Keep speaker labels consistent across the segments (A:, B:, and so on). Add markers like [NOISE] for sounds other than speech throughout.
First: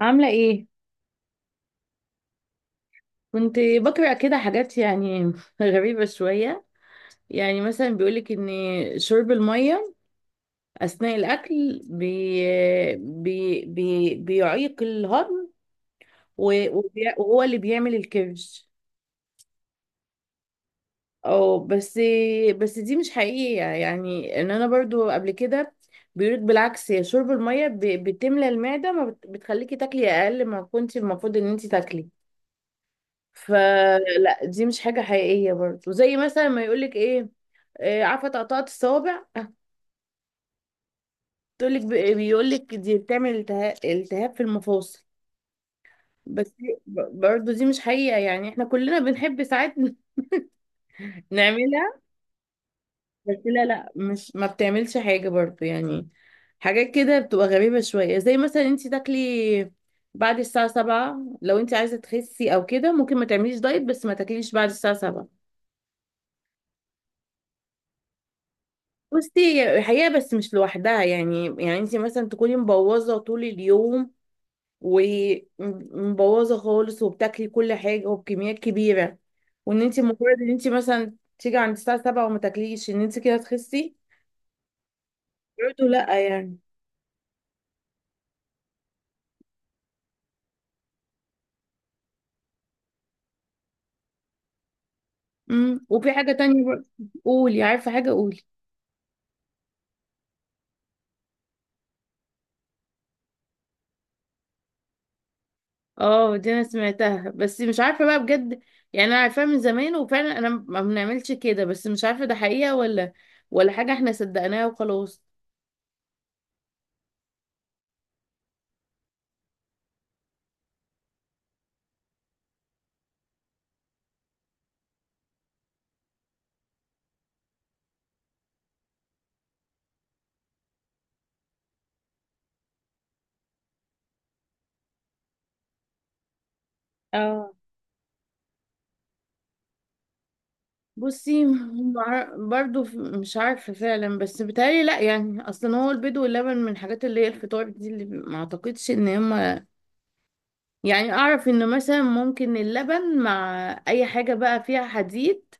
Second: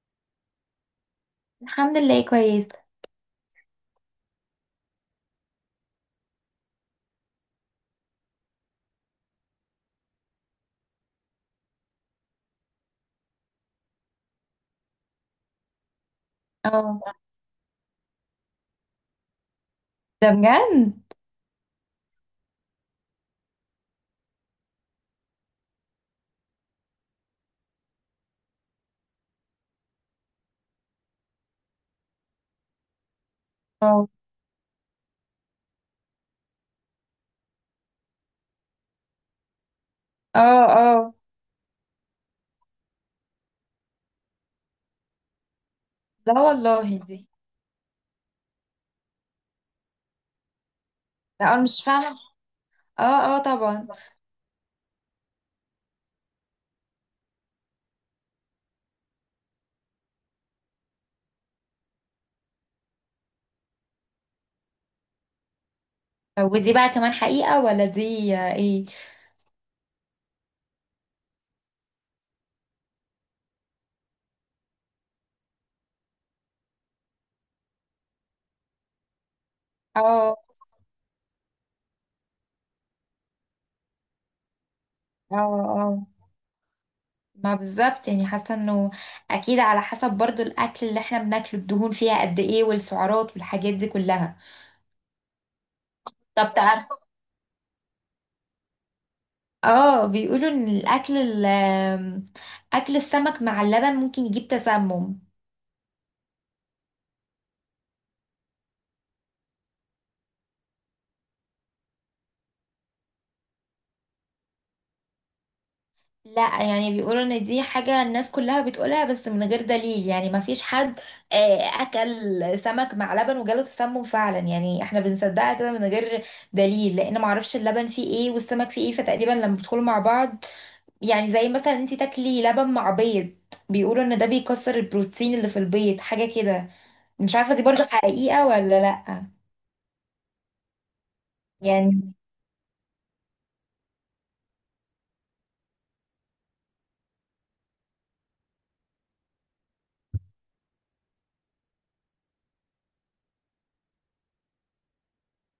A: عاملة ايه؟
B: الحمد لله كويس.
A: كنت بقرأ كده حاجات يعني [LAUGHS] غريبة شوية. يعني مثلا بيقولك ان شرب المية اثناء الاكل بي بي بي بيعيق الهضم
B: اه.
A: وهو اللي بيعمل الكرش.
B: ده بجد.
A: او بس بس دي مش حقيقية، يعني ان انا برضو قبل كده بيقولك بالعكس، يا شرب المية بتملى المعدة، ما بت- بتخليكي تاكلي اقل ما كنت المفروض ان انت تاكلي.
B: اه،
A: فلا، دي مش حاجة حقيقية، برضو زي مثلا ما يقولك ايه، عارفه تقطعة الصوابع،
B: اه، اه.
A: هتقولك بيقولك دي بتعمل التهاب في المفاصل.
B: لا
A: بس
B: والله دي.
A: برضه دي مش حقيقة، يعني احنا كلنا بنحب ساعات [LAUGHS]
B: لا انا مش
A: نعملها،
B: فاهمه. اه،
A: بس
B: اه،
A: لا
B: طبعا.
A: لا، مش ما بتعملش حاجة برضه يعني. حاجات كده بتبقى غريبة شوية، زي مثلا انت تاكلي بعد الساعة سبعة، لو انت عايزة تخسي او كده ممكن ما تعمليش دايت بس ما تاكليش بعد الساعة سبعة.
B: ودي بقى كمان حقيقه ولا دي ايه؟
A: بصي، هي حقيقة بس مش لوحدها، يعني انت مثلا تكوني مبوظة طول اليوم ومبوظه خالص وبتاكلي كل حاجه وبكميات كبيره، وان انت
B: اه،
A: مجرد ان انت مثلا تيجي عند الساعه 7 وما تاكليش ان انت كده تخسي،
B: اه،
A: برضه
B: اه.
A: لا يعني.
B: ما بالظبط، يعني حاسه انه اكيد على حسب برضو الاكل اللي احنا بناكله، الدهون فيها قد ايه والسعرات والحاجات دي كلها.
A: وفي حاجه
B: طب
A: تانية
B: تعرف؟
A: برضه. قولي، عارفه حاجه، قولي.
B: اه، بيقولوا ان اكل السمك مع اللبن ممكن يجيب تسمم.
A: اه دي انا سمعتها بس مش عارفه بقى بجد، يعني انا عارفاها من زمان وفعلا انا ما بنعملش كده، بس مش عارفه ده حقيقه ولا ولا حاجه احنا صدقناها وخلاص.
B: لا يعني بيقولوا ان دي حاجة الناس كلها بتقولها بس من غير دليل، يعني ما فيش حد اكل سمك مع لبن وجاله تسمم فعلا. يعني احنا بنصدقها كده من غير دليل، لان ما اعرفش اللبن فيه ايه والسمك فيه ايه، فتقريبا لما بيدخلوا مع بعض. يعني زي مثلا انت تاكلي لبن مع بيض، بيقولوا ان ده بيكسر البروتين اللي في البيض، حاجة كده. مش
A: اه،
B: عارفة دي برضو حقيقة ولا لا.
A: بصي،
B: يعني
A: مش عارفة فعلا، بس بتهيألي لأ، يعني أصلا هو البيض واللبن من الحاجات اللي هي الفطار دي اللي ما أعتقدش إن هما، يعني أعرف إن مثلا ممكن اللبن مع أي حاجة بقى فيها حديد،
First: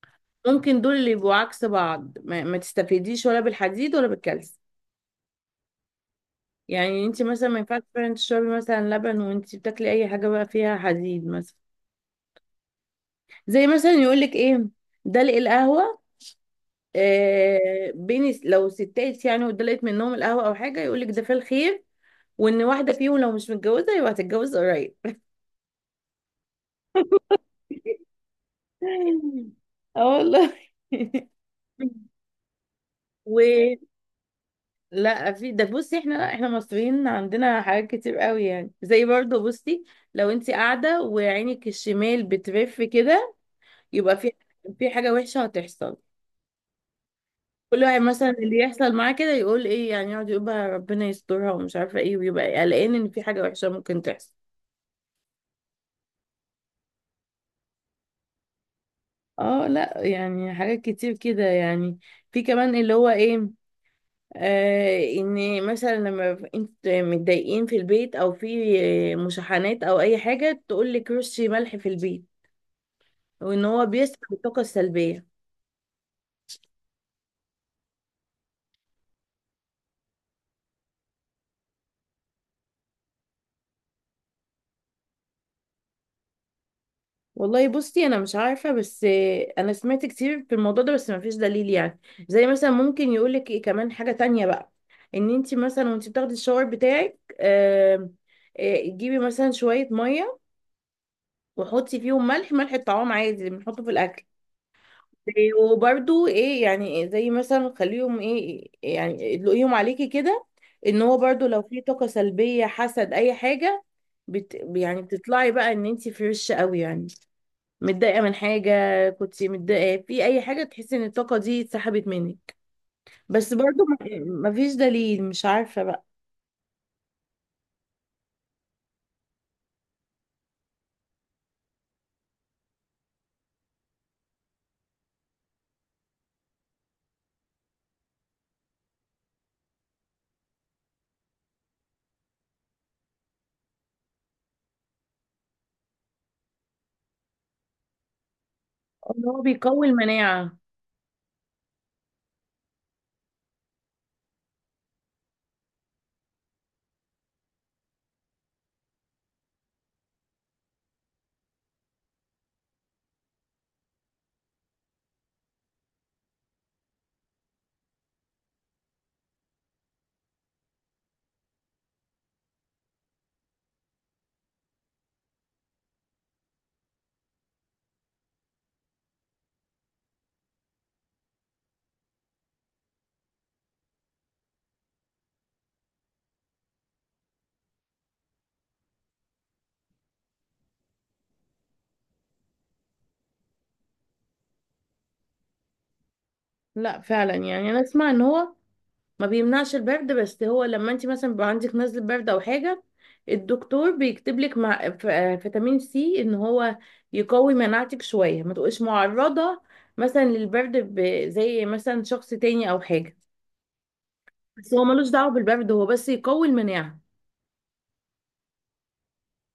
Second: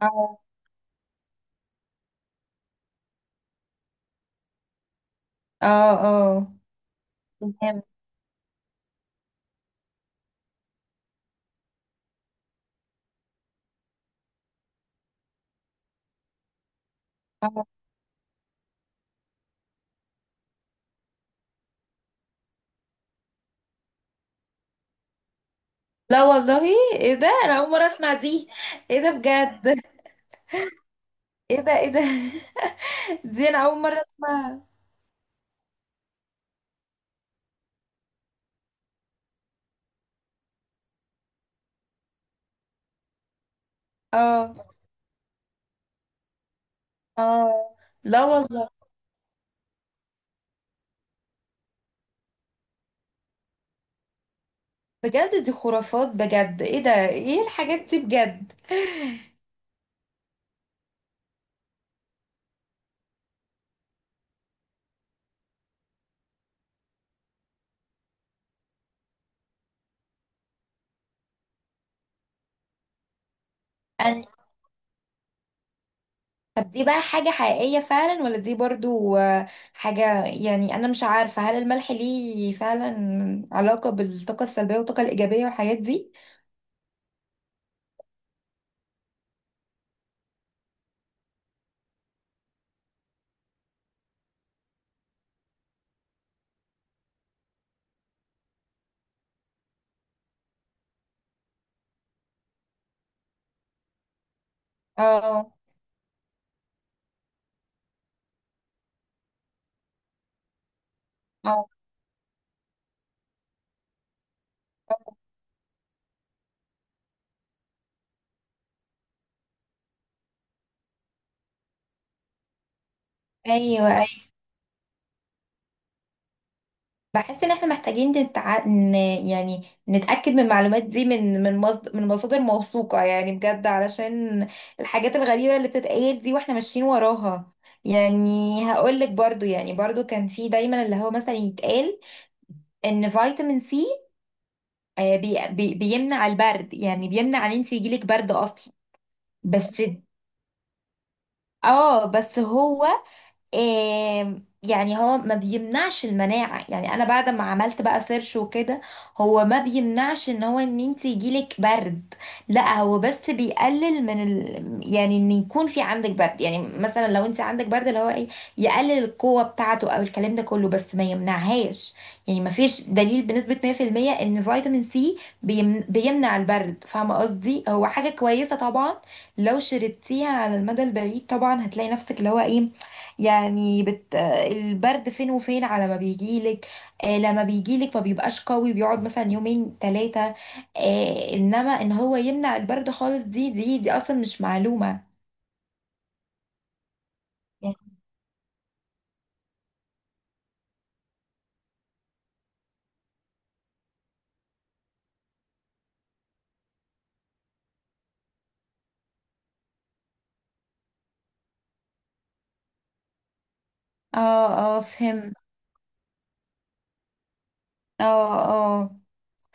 B: اه،
A: ممكن دول اللي يبقوا عكس بعض، ما تستفيديش ولا بالحديد ولا بالكالسيوم.
B: اه، اه،
A: يعني انت مثلا ما ينفعش
B: تمام.
A: فعلا تشربي مثلا لبن وانت بتاكلي أي حاجة بقى فيها حديد مثلا. زي مثلا يقولك إيه، دلق القهوة،
B: آه.
A: بين لو ستات يعني ودلقت منهم القهوة أو حاجة يقولك ده في الخير، وإن واحدة فيهم لو مش متجوزة يبقى هتتجوز قريب.
B: لا والله، ايه ده؟ انا اول مرة
A: [LAUGHS]
B: اسمع دي. ايه ده بجد؟
A: اه والله. [LAUGHS]
B: ايه ده؟ ايه ده؟ [LAUGHS]
A: و
B: دي انا اول مرة اسمعها.
A: لا في ده، بصي احنا مصريين، عندنا حاجات كتير قوي، يعني زي برضو بصي، لو انت قاعده وعينك الشمال بترف كده، يبقى في
B: اه،
A: في حاجه وحشه هتحصل.
B: اه.
A: كل واحد
B: لا
A: مثلا اللي
B: والله،
A: يحصل معاه كده يقول ايه، يعني يقعد يقول بقى ربنا يسترها ومش عارفه ايه، ويبقى قلقان ان في حاجه وحشه ممكن تحصل.
B: بجد دي خرافات، بجد. ايه ده؟ ايه الحاجات دي بجد؟
A: اه لا، يعني حاجات كتير كده يعني. في كمان اللي هو ايه، آه، ان مثلا انت متضايقين في البيت او في مشاحنات او اي حاجه تقول لك رشي ملح في البيت، وان هو
B: أنا...
A: بيسحب الطاقه السلبيه.
B: طب دي بقى حاجة حقيقية فعلا ولا دي برضو حاجة؟ يعني انا مش عارفة هل الملح ليه فعلا علاقة بالطاقة السلبية والطاقة الإيجابية والحاجات دي.
A: والله بصي، انا مش عارفه، بس انا سمعت كتير في الموضوع ده بس ما فيش دليل يعني. زي مثلا ممكن يقول لك ايه كمان حاجه تانية بقى، ان انت مثلا وانت بتاخدي الشاور بتاعك تجيبي مثلا شويه ميه وحطي فيهم ملح، ملح الطعام عادي اللي بنحطه في الاكل،
B: اه،
A: وبرده ايه يعني، زي مثلا خليهم ايه يعني ادلقيهم عليكي كده، ان هو برده لو
B: اه.
A: في طاقة سلبية حسد اي حاجة، يعني
B: آه.
A: بتطلعي بقى ان انت فريش قوي يعني. متضايقة من حاجة، كنت متضايقة في اي حاجة، تحسي ان الطاقة دي اتسحبت منك. بس برضو
B: ايوه، ايوه،
A: مفيش دليل، مش عارفة بقى.
B: بحس ان احنا محتاجين يعني نتأكد من المعلومات دي من مصادر موثوقة، يعني بجد، علشان الحاجات الغريبة اللي بتتقال دي واحنا ماشيين وراها. يعني هقولك برضو، يعني برضو كان في دايما اللي هو مثلا يتقال ان فيتامين سي بيمنع البرد، يعني بيمنع ان انت يجيلك برد اصلا.
A: ان هو
B: بس،
A: بيقوي المناعة.
B: اه بس هو، آم، يعني هو ما بيمنعش المناعة. يعني انا بعد ما عملت بقى سيرش وكده، هو ما بيمنعش ان هو ان انت يجيلك برد. لا هو بس بيقلل يعني ان يكون في عندك برد، يعني مثلا لو انت عندك برد اللي هو ايه يقلل القوة بتاعته او الكلام ده كله، بس ما يمنعهاش. يعني ما فيش دليل بنسبة 100% ان فيتامين سي بيمنع البرد، فاهمة قصدي؟ هو حاجة كويسة طبعا لو شربتيها على المدى البعيد، طبعا هتلاقي نفسك اللي هو ايه، يعني بت... البرد فين وفين على ما بيجيلك. آه لما بيجيلك ما بيبقاش قوي، بيقعد مثلا يومين ثلاثة. آه انما ان هو يمنع البرد خالص، دي اصلا مش معلومة.
A: لا فعلا، يعني
B: يعني
A: انا اسمع ان هو ما بيمنعش البرد، بس هو لما انت مثلا بيبقى عندك نزله برد او حاجه الدكتور بيكتب لك مع فيتامين سي ان هو يقوي مناعتك شويه ما تبقيش معرضه مثلا للبرد، زي مثلا شخص تاني او حاجه.
B: اه،
A: بس
B: اه
A: هو ملوش دعوه
B: فهمت.
A: بالبرد، هو بس يقوي المناعه.
B: اه، اه.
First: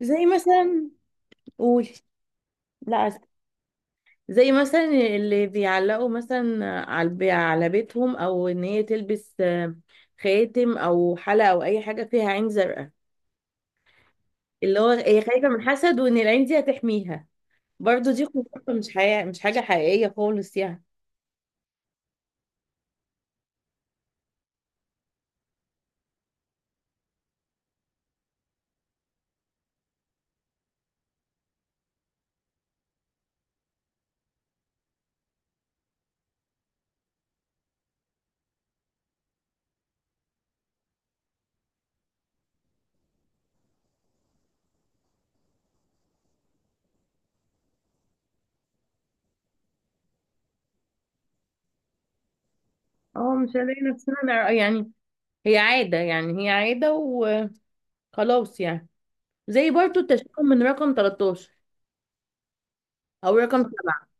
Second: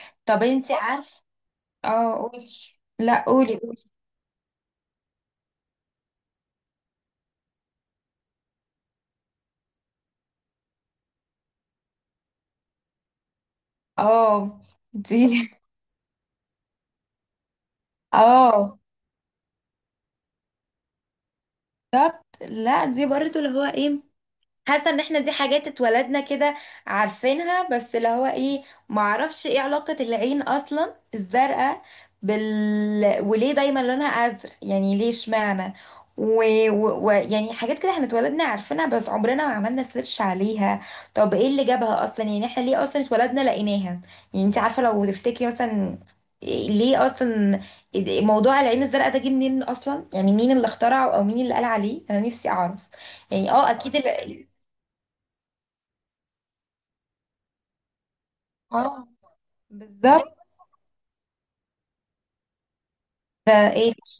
A: زي
B: طب انت
A: مثلا،
B: عارف؟
A: قولي.
B: اه قولي.
A: لا أسف.
B: لا قولي، قولي.
A: زي مثلا اللي بيعلقوا مثلا على بيتهم او ان هي تلبس خاتم او حلقه او اي حاجه فيها عين زرقاء،
B: اه
A: اللي هو هي
B: دي.
A: خايفة من الحسد وان العين دي هتحميها.
B: [LAUGHS]
A: برضو دي خرافة،
B: اه
A: مش حقيقة، مش حاجة حقيقية خالص يعني.
B: بالظبط، لا دي برضه اللي هو ايه، حاسه ان احنا دي حاجات اتولدنا كده عارفينها، بس اللي هو ايه معرفش ايه علاقه العين اصلا الزرقاء بال، وليه دايما لونها ازرق؟ يعني ليه؟ اشمعنى؟ ويعني يعني حاجات كده احنا اتولدنا عارفينها بس عمرنا ما عملنا سيرش عليها. طب ايه اللي جابها اصلا؟ يعني احنا ليه اصلا اتولدنا لقيناها؟ يعني انت عارفه لو تفتكري مثلا ليه اصلا موضوع العين الزرقاء ده جه منين اصلا؟ يعني مين اللي اخترعه او مين اللي قال عليه؟ انا نفسي اعرف.
A: اه، مش
B: يعني اه
A: هنلاقي
B: اكيد.
A: نفسنا يعني هي عادة، يعني هي عادة وخلاص يعني.
B: اه
A: زي برضو
B: بالظبط.
A: التشاؤم من رقم 13 او
B: ده
A: رقم
B: ايه؟
A: 7.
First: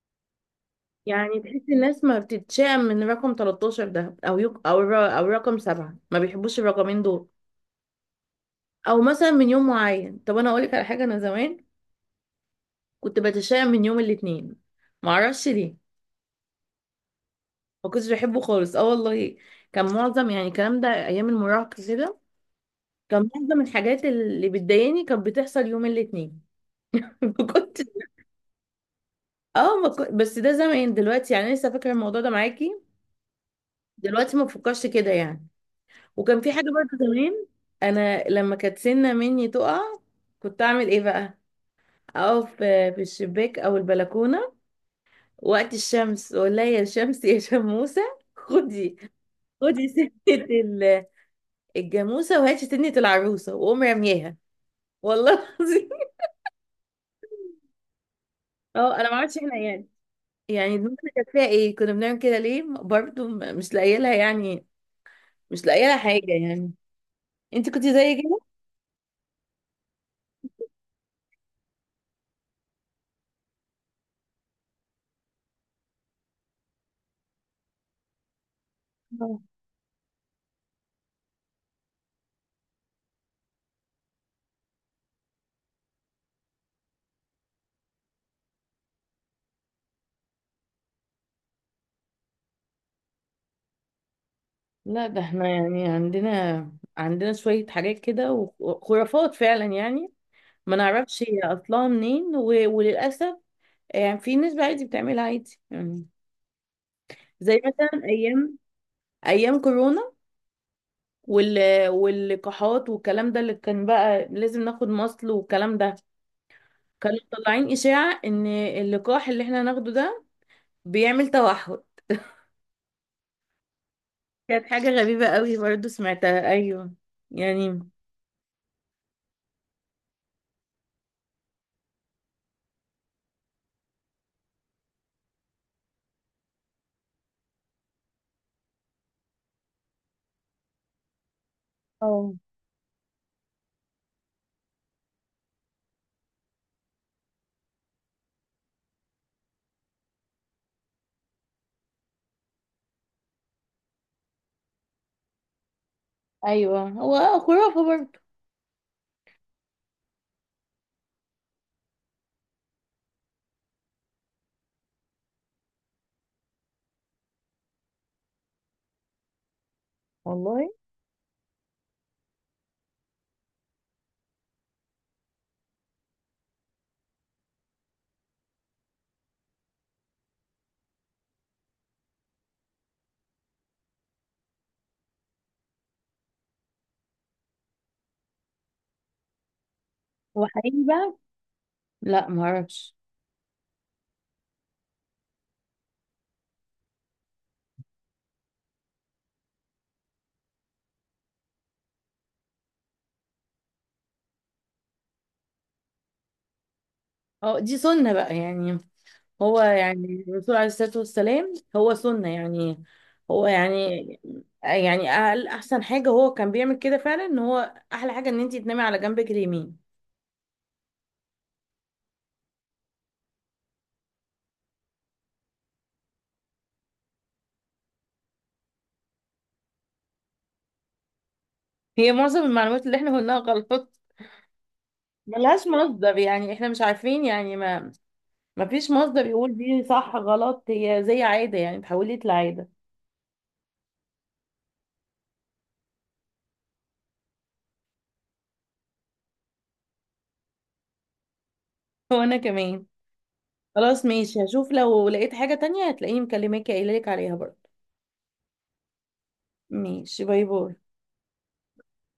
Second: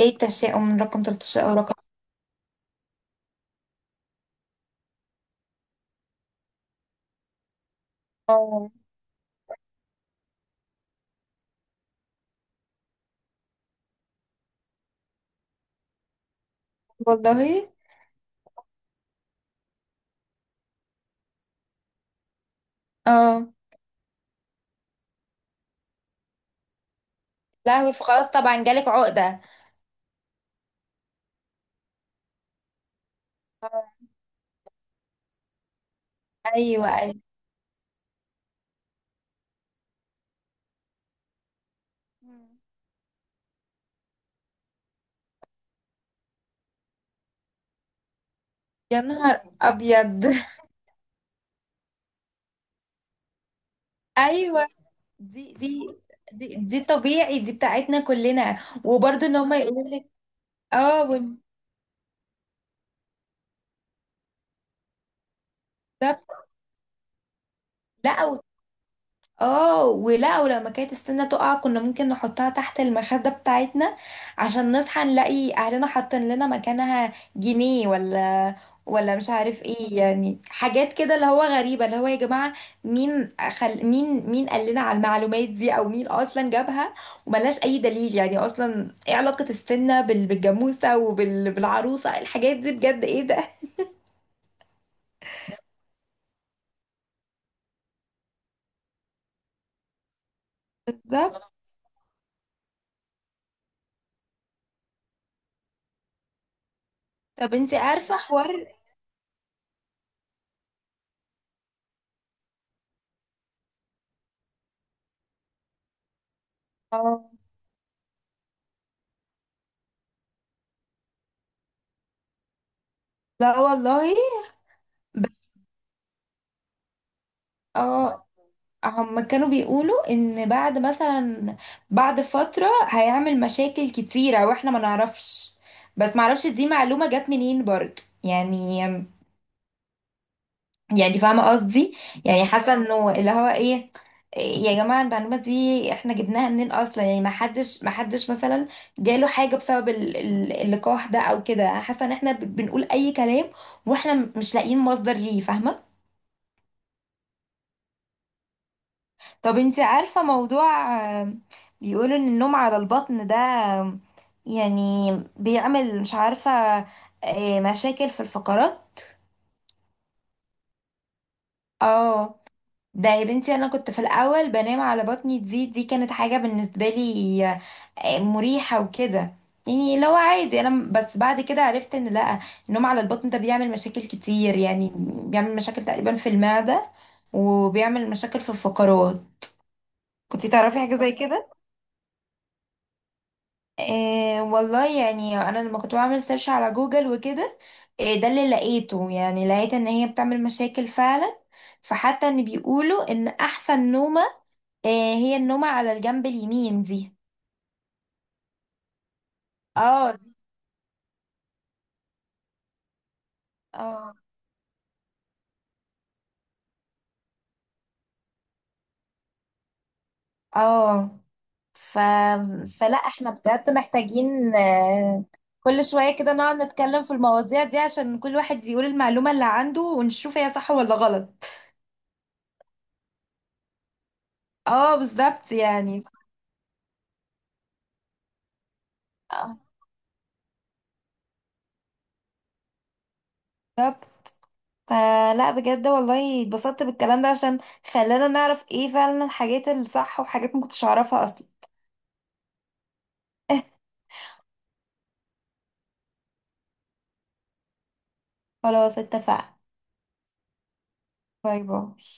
B: ايه التشاؤم من رقم
A: يعني
B: 13 او
A: تحس
B: رقم؟
A: الناس ما بتتشائم من رقم 13 ده او يق... او الر... او رقم 7، ما بيحبوش الرقمين دول،
B: اه
A: او مثلا من يوم معين. طب انا اقول لك على حاجة، انا زمان كنت بتشائم من يوم الاثنين، معرفش ليه،
B: والله.
A: ما كنتش بحبه خالص، اه والله. كان معظم يعني الكلام ده ايام المراهقه كده، كان
B: اه
A: معظم الحاجات اللي بتضايقني كانت بتحصل يوم الاثنين. [LAUGHS] ما
B: لا،
A: كنت،
B: هو خلاص طبعا جالك عقدة.
A: اه ما كنت، بس ده زمان، دلوقتي يعني لسه فاكره الموضوع ده معاكي،
B: اه،
A: دلوقتي ما بفكرش كده يعني. وكان في حاجه
B: ايوه،
A: برضه
B: ايوه.
A: زمان، انا لما كانت سنه مني تقع كنت اعمل ايه بقى، اقف
B: مم.
A: في الشباك او البلكونه وقت الشمس واقول لها: يا شمس يا شموسه، خدي
B: يا نهار
A: خدي
B: ابيض.
A: سنه الجاموسه، وهي شتنت العروسه وقوم
B: [LAUGHS]
A: رمياها،
B: ايوه.
A: والله
B: دي
A: العظيم.
B: دي دي طبيعي، دي بتاعتنا كلنا.
A: اه انا ما
B: وبرضه ان
A: عملتش
B: هم
A: احنا
B: يقولوا
A: يعني،
B: لك
A: يعني دماغنا
B: اه
A: كانت فيها ايه، كنا بنعمل كده ليه برضو، مش لاقيه لها يعني، مش لاقيه لها حاجه
B: بالظبط.
A: يعني. انت كنت زي كده؟
B: لا اه. ولا ولما كانت السنة تقع كنا ممكن نحطها تحت المخدة بتاعتنا عشان نصحى نلاقي اهلنا حاطين لنا مكانها جنيه، ولا ولا مش
A: آه.
B: عارف ايه. يعني حاجات كده اللي هو غريبة، اللي هو يا جماعة مين قال لنا على المعلومات دي او مين اصلا جابها؟ وملهاش اي دليل، يعني اصلا ايه علاقة السنة بالجاموسة بالعروسة؟ إيه الحاجات دي بجد؟ ايه ده؟
A: لا، ده احنا يعني عندنا شويه حاجات كده وخرافات فعلا يعني، ما نعرفش هي
B: بالظبط.
A: اصلها منين و... وللاسف يعني في ناس عادي بتعملها عادي يعني.
B: طب
A: زي
B: انتي
A: مثلا
B: عارفة
A: ايام
B: حوار؟
A: ايام كورونا وال... واللقاحات والكلام ده اللي كان بقى لازم ناخد مصل والكلام ده، كانوا
B: اه.
A: مطلعين إشاعة إن اللقاح اللي احنا ناخده ده بيعمل توحد.
B: لا والله.
A: كانت حاجة غريبة قوي برضو سمعتها، أيوه يعني.
B: اه. هم كانوا بيقولوا ان بعد مثلا بعد فترة هيعمل مشاكل كتيرة واحنا ما نعرفش، بس ما اعرفش دي معلومة جت منين برضو. يعني يعني فاهمة قصدي؟
A: اه
B: يعني حاسة انه اللي هو ايه، إيه يا جماعة المعلومة دي احنا جبناها منين اصلا؟ يعني ما حدش مثلا جاله حاجة بسبب اللقاح ده او كده. حاسة ان احنا بنقول اي كلام واحنا مش لاقيين مصدر ليه، فاهمة؟
A: ايوه، هو خرافة برضه.
B: طب انتي عارفة موضوع آم، بيقولوا ان النوم على البطن ده يعني بيعمل، مش عارفة، مشاكل في الفقرات.
A: والله
B: اه ده يا بنتي انا كنت في الاول بنام على بطني، دي كانت حاجة بالنسبة لي مريحة وكده. يعني لو عادي انا بس بعد كده عرفت ان لا، النوم على البطن ده بيعمل مشاكل كتير، يعني بيعمل مشاكل تقريبا في المعدة وبيعمل مشاكل في الفقرات.
A: هو
B: كنتي تعرفي
A: حقيقي
B: حاجة زي
A: بقى؟
B: كده؟
A: لا معرفش.
B: إيه والله. يعني انا لما كنت بعمل سيرش على جوجل وكده، إيه ده اللي لقيته؟ يعني لقيت ان هي بتعمل مشاكل فعلا. فحتى ان بيقولوا ان احسن نومة إيه، هي النومة على الجنب اليمين دي.
A: اه دي سنة بقى يعني، هو
B: اه
A: يعني الرسول عليه الصلاة والسلام هو سنة يعني، هو يعني
B: اه
A: يعني أقل أحسن حاجة هو كان بيعمل كده فعلا، إن هو أحلى حاجة إن أنتي تنامي على جنبك اليمين.
B: اه ف... فلا احنا بجد محتاجين كل شوية كده نقعد نتكلم في المواضيع دي عشان كل واحد يقول المعلومة اللي عنده ونشوف هي صح ولا غلط.
A: هي معظم المعلومات اللي إحنا قلناها غلط،
B: اه بالظبط،
A: ملهاش
B: يعني
A: مصدر يعني، إحنا مش عارفين يعني، ما فيش مصدر يقول
B: آه،
A: دي صح غلط، هي زي عادة يعني اتحولت لعادة.
B: بالظبط. فلا بجد والله اتبسطت بالكلام ده عشان خلانا نعرف ايه فعلا الحاجات الصح وحاجات ما كنتش اعرفها اصلا.
A: [LAUGHS] وأنا كمان. خلاص ماشي، هشوف لو لقيت حاجة تانية هتلاقيني مكلماكي قايلة لك عليها برضه.
B: خلاص اتفقنا.
A: ماشي، باي باي.
B: باي باي.